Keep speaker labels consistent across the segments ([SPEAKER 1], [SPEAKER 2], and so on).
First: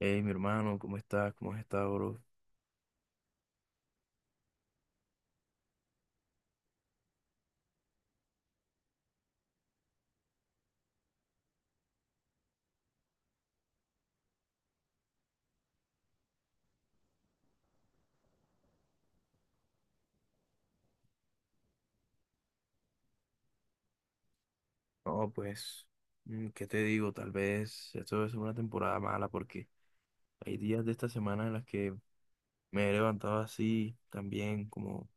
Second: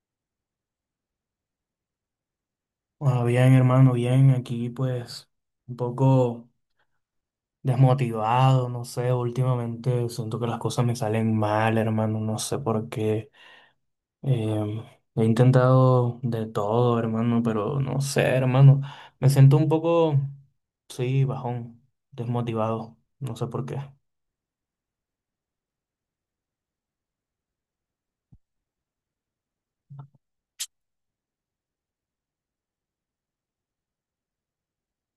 [SPEAKER 1] Hey, mi hermano, ¿cómo estás? ¿Cómo has estado, bro?
[SPEAKER 2] Ah, bien, hermano, bien. Aquí pues un poco desmotivado, no sé, últimamente siento que las cosas me salen mal, hermano, no sé por qué. Em, He intentado de todo, hermano, pero no sé, hermano. Me siento un poco, sí, bajón, desmotivado, no sé por qué.
[SPEAKER 1] No, pues, ¿qué te digo? Tal vez esto debe una temporada mala porque hay días de esta semana en las que me he levantado así, también como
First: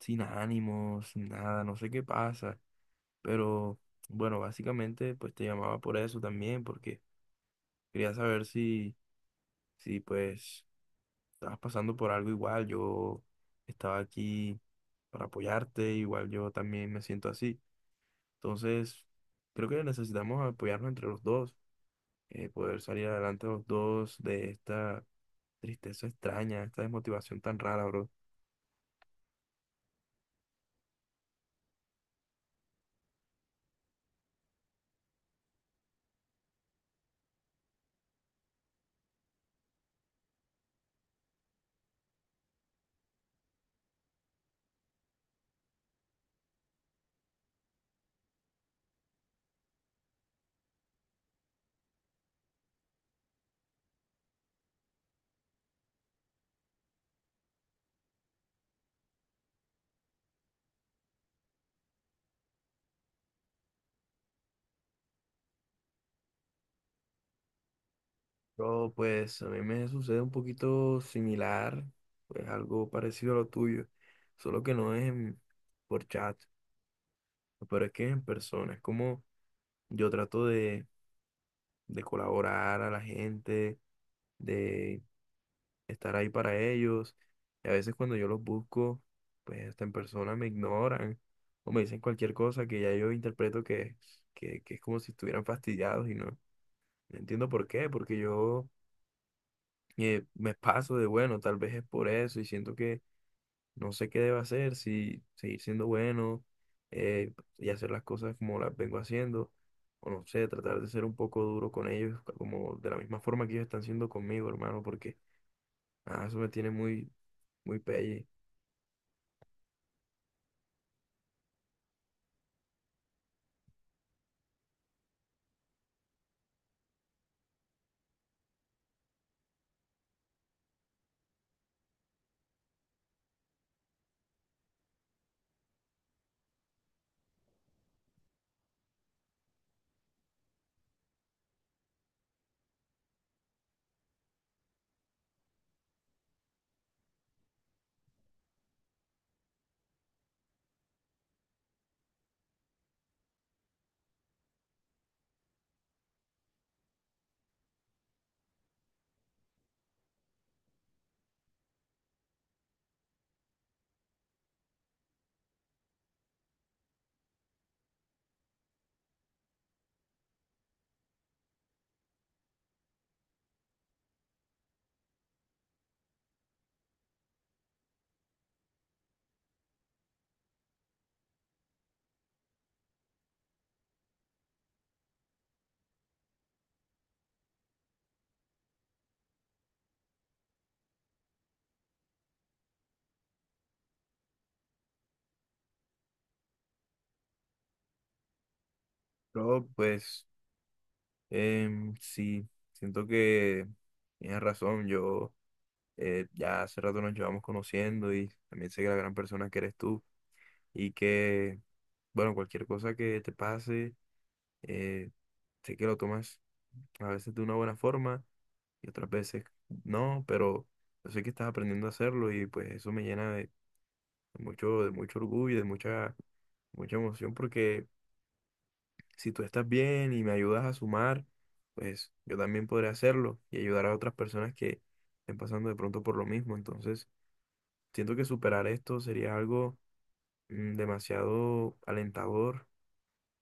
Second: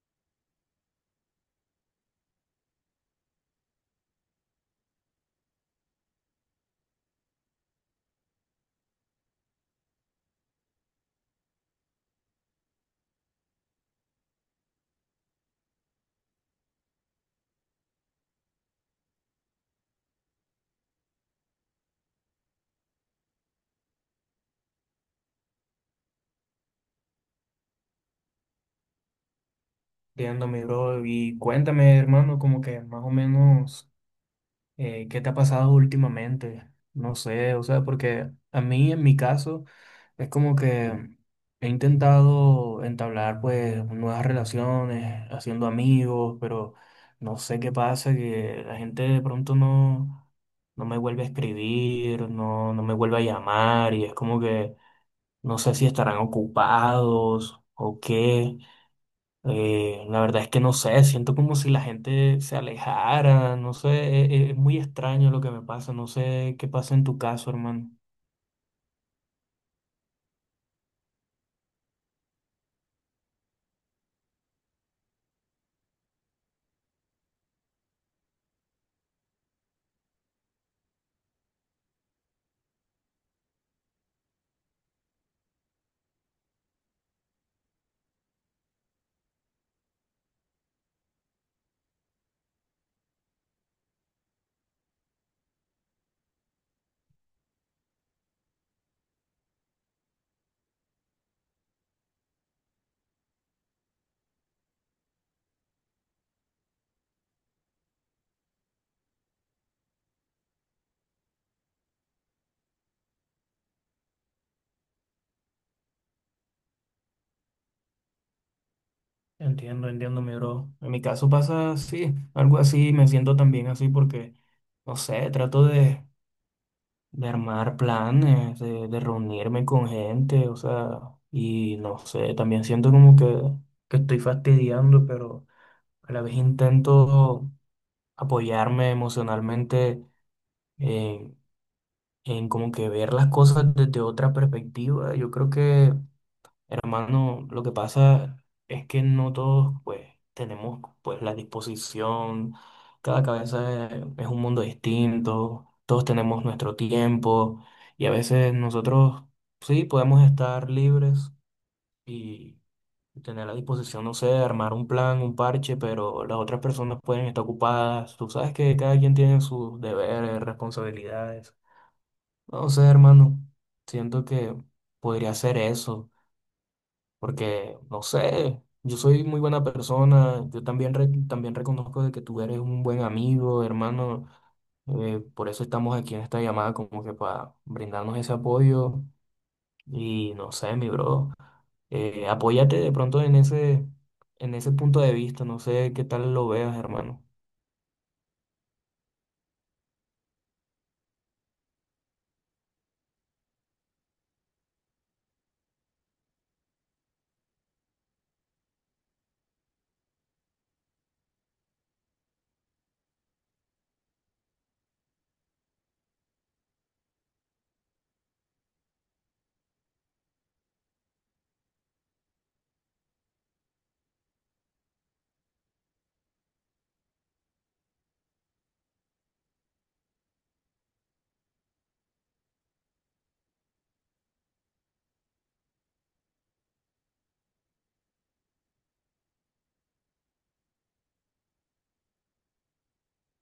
[SPEAKER 1] sin ánimos, sin nada, no sé qué pasa. Pero bueno, básicamente pues te llamaba por eso también, porque quería saber si pues estabas pasando por algo igual. Yo estaba aquí para apoyarte, igual yo también me siento así. Entonces, creo que necesitamos apoyarnos entre los dos, poder salir adelante los dos de esta tristeza extraña, esta desmotivación tan rara, bro.
[SPEAKER 2] Entiendo, mi bro. Y cuéntame, hermano, como que más o menos... ¿qué te ha pasado últimamente? No sé, o sea, porque a mí en mi caso es como que he intentado entablar pues nuevas relaciones, haciendo amigos, pero no sé qué pasa, que la gente de pronto no me vuelve a escribir, no me vuelve a llamar y es como que no sé si estarán ocupados o qué. La verdad es que no sé, siento como si la gente se alejara, no sé, es, muy extraño lo que me pasa, no sé qué pasa en tu caso, hermano.
[SPEAKER 1] Bro, pues a mí me sucede un poquito similar, pues algo parecido a lo tuyo, solo que no es por chat, pero es que es en persona, es como yo trato de colaborar a la gente, estar ahí para ellos. Y a veces cuando yo los busco, pues hasta en persona me ignoran o me dicen cualquier cosa que ya yo interpreto que es como si estuvieran fastidiados y no entiendo por qué, porque yo me paso de bueno, tal vez es por eso y siento que no sé qué debo hacer, si seguir siendo bueno y hacer las cosas como las vengo haciendo. O no sé, tratar de ser un poco duro con ellos, como de la misma forma que ellos están siendo conmigo, hermano, porque eso me tiene muy, muy pelle.
[SPEAKER 2] Entiendo, entiendo, mi bro. En mi caso pasa así, algo así, me siento también así porque, no sé, trato de armar planes, de reunirme con gente, o sea, y no sé, también siento como que estoy fastidiando, pero a la vez intento apoyarme emocionalmente en como que ver las cosas desde otra perspectiva. Yo creo que, hermano, lo que pasa es que no todos pues tenemos pues la disposición, cada cabeza es un mundo distinto, todos tenemos nuestro tiempo y a veces nosotros sí podemos estar libres y tener la disposición, no sé, de armar un plan, un parche, pero las otras personas pueden estar ocupadas. Tú sabes que cada quien tiene sus deberes, responsabilidades. No sé, hermano, siento que podría ser eso, porque, no sé, yo soy muy buena persona, yo también, también reconozco de que tú eres un buen amigo, hermano, por eso estamos aquí en esta llamada, como que para brindarnos ese apoyo y, no sé, mi bro, apóyate de pronto en ese punto de vista, no sé qué tal lo veas, hermano.
[SPEAKER 1] Pero pues sí, siento que tienes razón, yo ya hace rato nos llevamos conociendo y también sé que la gran persona que eres tú y que, bueno, cualquier cosa que te pase, eh, sé que lo tomas a veces de una buena forma y otras veces no, pero yo sé que estás aprendiendo a hacerlo y pues eso me llena de mucho, orgullo y de mucha emoción porque si tú estás bien y me ayudas a sumar, pues yo también podré hacerlo y ayudar a otras personas que estén pasando de pronto por lo mismo. Entonces, siento que superar esto sería algo demasiado alentador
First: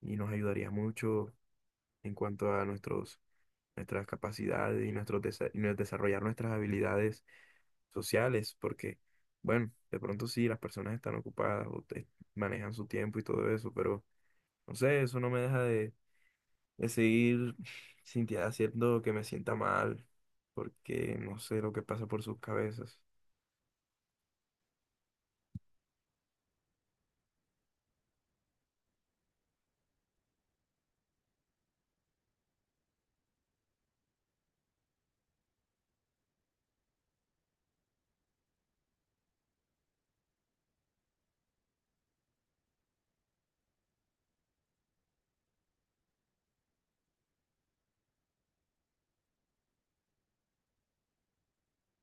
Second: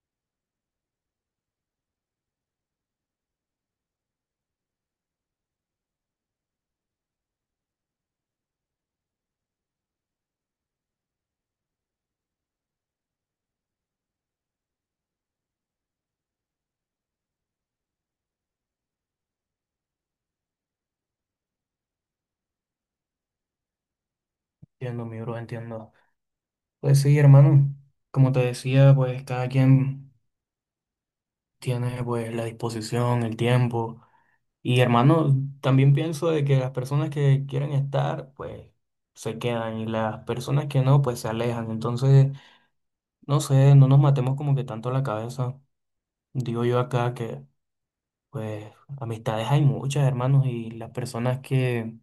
[SPEAKER 1] y nos ayudaría mucho en cuanto a nuestras capacidades y, nuestros desa- y nos- desarrollar nuestras habilidades sociales, porque, bueno, de pronto sí, las personas están ocupadas o manejan su tiempo y todo eso, pero no sé, eso no me deja de seguir haciendo que me sienta mal, porque no sé lo que pasa por sus cabezas.
[SPEAKER 2] Entiendo, mi bro, entiendo. Pues sí, hermano, como te decía, pues cada quien... Tienes pues la disposición, el tiempo. Y hermano, también pienso de que las personas que quieren estar, pues se quedan y las personas que no, pues se alejan. Entonces, no sé, no nos matemos como que tanto la cabeza. Digo yo acá que, pues, amistades hay muchas, hermanos, y las personas que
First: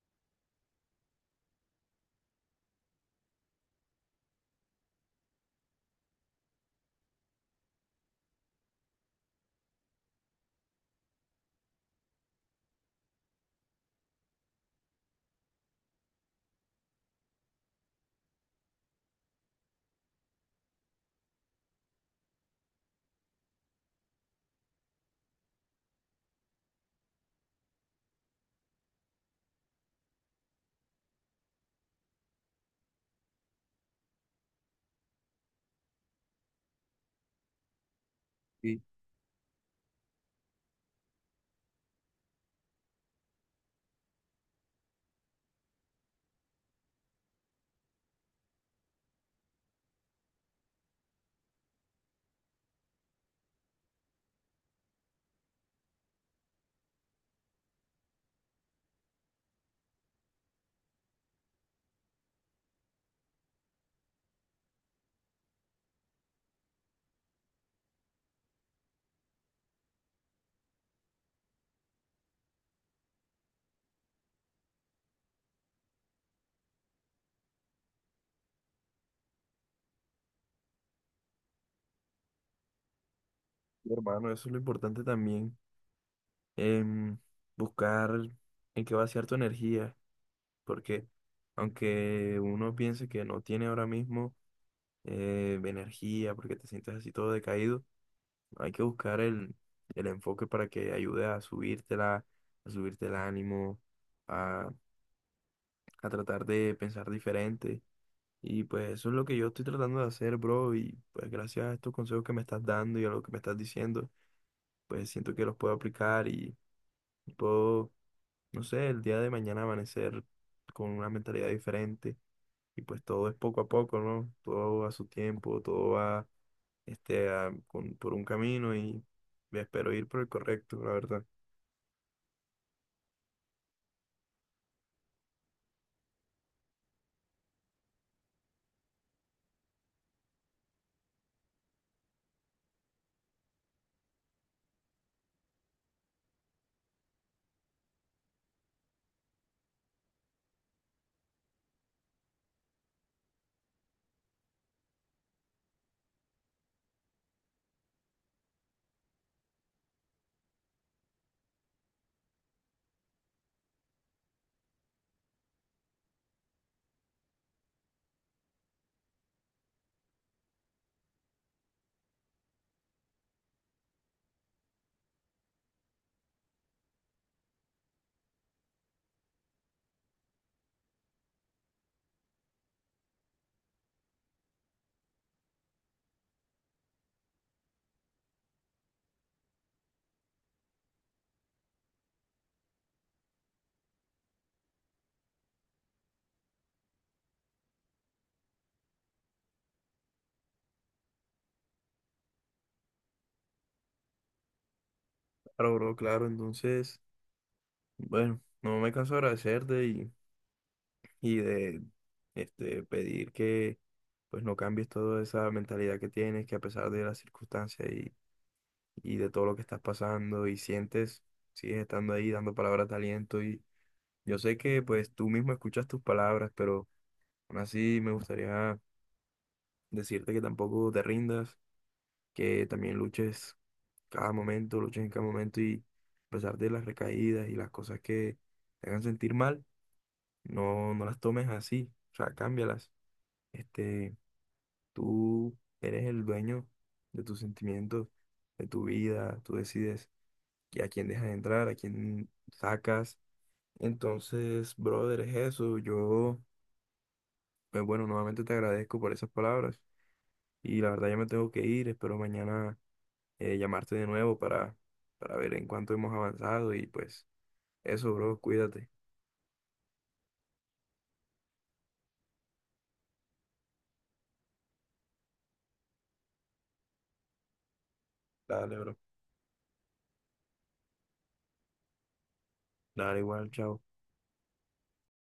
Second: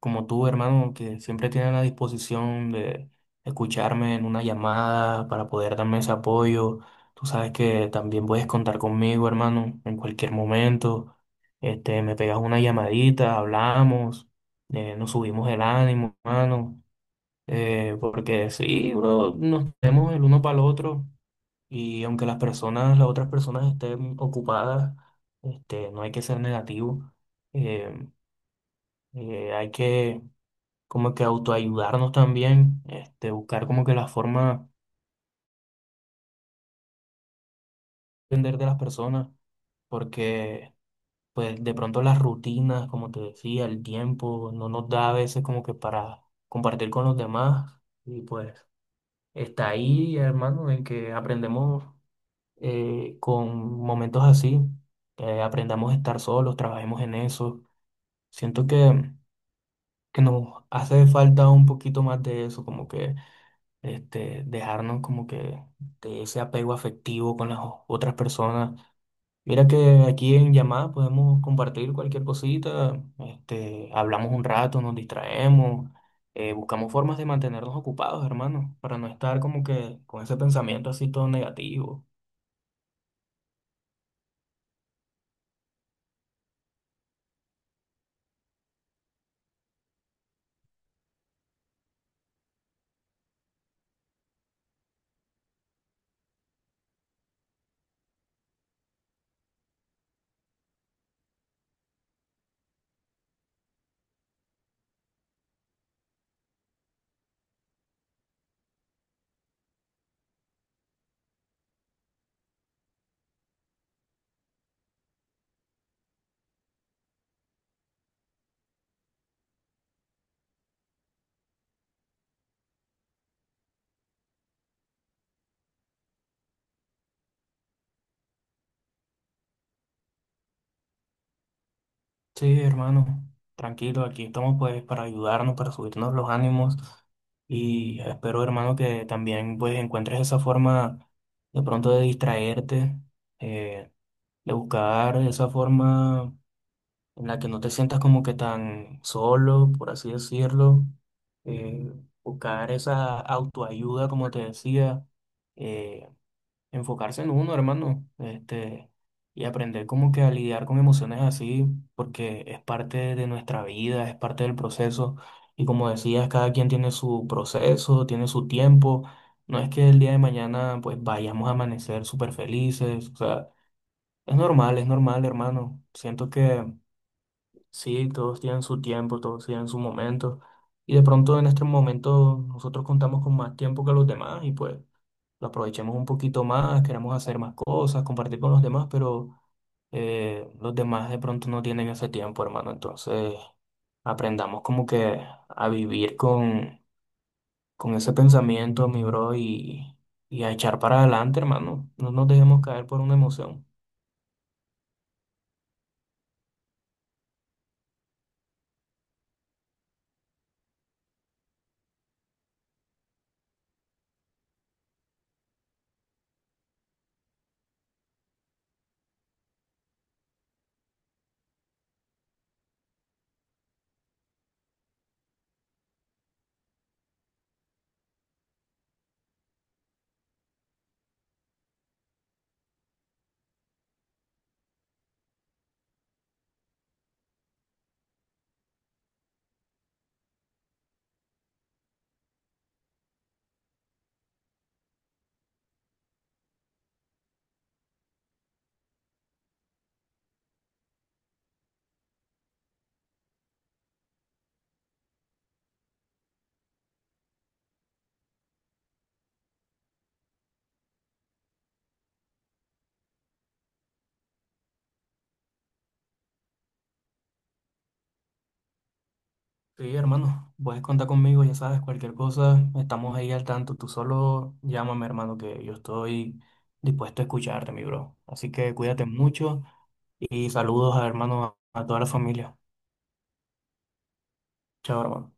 [SPEAKER 2] como tú, hermano, que siempre tienen la disposición de escucharme en una llamada para poder darme ese apoyo. Tú sabes que también puedes contar conmigo, hermano, en cualquier momento. Este, me pegas una llamadita, hablamos, nos subimos el ánimo, hermano. Porque sí, bro, nos tenemos el uno para el otro y aunque las personas, las otras personas estén ocupadas, este, no hay que ser negativo. Eh, Hay que como que autoayudarnos también, este, buscar como que la forma de entender de las
[SPEAKER 1] Y
[SPEAKER 2] personas, porque pues de pronto las rutinas, como te decía, el tiempo no nos da a veces como que para compartir con los demás y pues está ahí, hermano, en que aprendemos con momentos así, aprendamos a estar solos, trabajemos en eso. Siento que nos hace falta un poquito más de eso, como que este, dejarnos como que de ese apego afectivo con las otras personas. Mira que aquí en llamada podemos compartir cualquier cosita, este, hablamos un rato, nos distraemos, buscamos formas de mantenernos ocupados, hermano, para no estar como que con ese pensamiento así todo negativo.
[SPEAKER 1] hermano, eso es lo importante también, em, buscar en qué vaciar tu energía, porque aunque uno piense que no tiene ahora mismo energía, porque te sientes así todo decaído, hay que buscar el enfoque para que ayude a subírtela, a subirte el ánimo, a, a tratar de pensar diferente. Y pues eso es lo que yo estoy tratando de hacer, bro. Y pues gracias a estos consejos que me estás dando y a lo que me estás diciendo, pues siento que los puedo aplicar y puedo, no sé, el día de mañana amanecer con una mentalidad diferente. Y pues todo es poco a poco, ¿no? Todo va a su tiempo, todo va por un camino y me espero ir por el correcto, la verdad.
[SPEAKER 2] Sí, hermano, tranquilo, aquí estamos pues para ayudarnos, para subirnos los ánimos y espero, hermano, que también pues encuentres esa forma de pronto de distraerte. eh, de buscar esa forma en la que no te sientas como que tan solo, por así decirlo, eh, buscar esa autoayuda, como te decía, eh, enfocarse en uno, hermano, este, y aprender como que a lidiar con emociones así, porque es parte de nuestra vida, es parte del proceso, y como decías, cada quien tiene su proceso, tiene su tiempo. No es que el día de mañana pues vayamos a amanecer súper felices, o sea, es normal, hermano. Siento que sí, todos tienen su tiempo, todos tienen su momento. Y de pronto en este momento nosotros contamos con más tiempo que los demás y pues lo aprovechemos un poquito más, queremos hacer más cosas, compartir con los demás, pero los demás de pronto no tienen ese tiempo, hermano. Entonces aprendamos como que a vivir con ese pensamiento, mi bro, y a echar para adelante, hermano. No nos dejemos caer por una emoción.
[SPEAKER 1] Claro, bro, claro. Entonces, bueno, no me canso de agradecerte y de pedir que pues no cambies toda esa mentalidad que tienes, que a pesar de las circunstancias y de todo lo que estás pasando y sientes, sigues estando ahí dando palabras de aliento y yo sé que pues tú mismo escuchas tus palabras, pero aún así me gustaría decirte que tampoco te rindas, que también luches cada momento, luches en cada momento y a pesar de las recaídas y las cosas que te hagan sentir mal, no las tomes así, o sea, cámbialas. Este, Tú eres el dueño de tus sentimientos, de tu vida, tú decides que a quién dejas entrar, a quién sacas. Entonces, brother, es eso. Yo, pues bueno, nuevamente te agradezco por esas palabras y la verdad ya me tengo que ir. Espero mañana llamarte de nuevo para ver en cuánto hemos avanzado y pues eso, bro, cuídate.
[SPEAKER 2] Sí, hermano, puedes contar conmigo, ya sabes, cualquier cosa, estamos ahí al tanto. Tú solo llámame, hermano, que yo estoy dispuesto a escucharte, mi bro. Así que
[SPEAKER 1] Dale, bro.
[SPEAKER 2] cuídate mucho y saludos a hermano, a toda la familia.
[SPEAKER 1] Dale igual, chao.
[SPEAKER 2] Chao, hermano.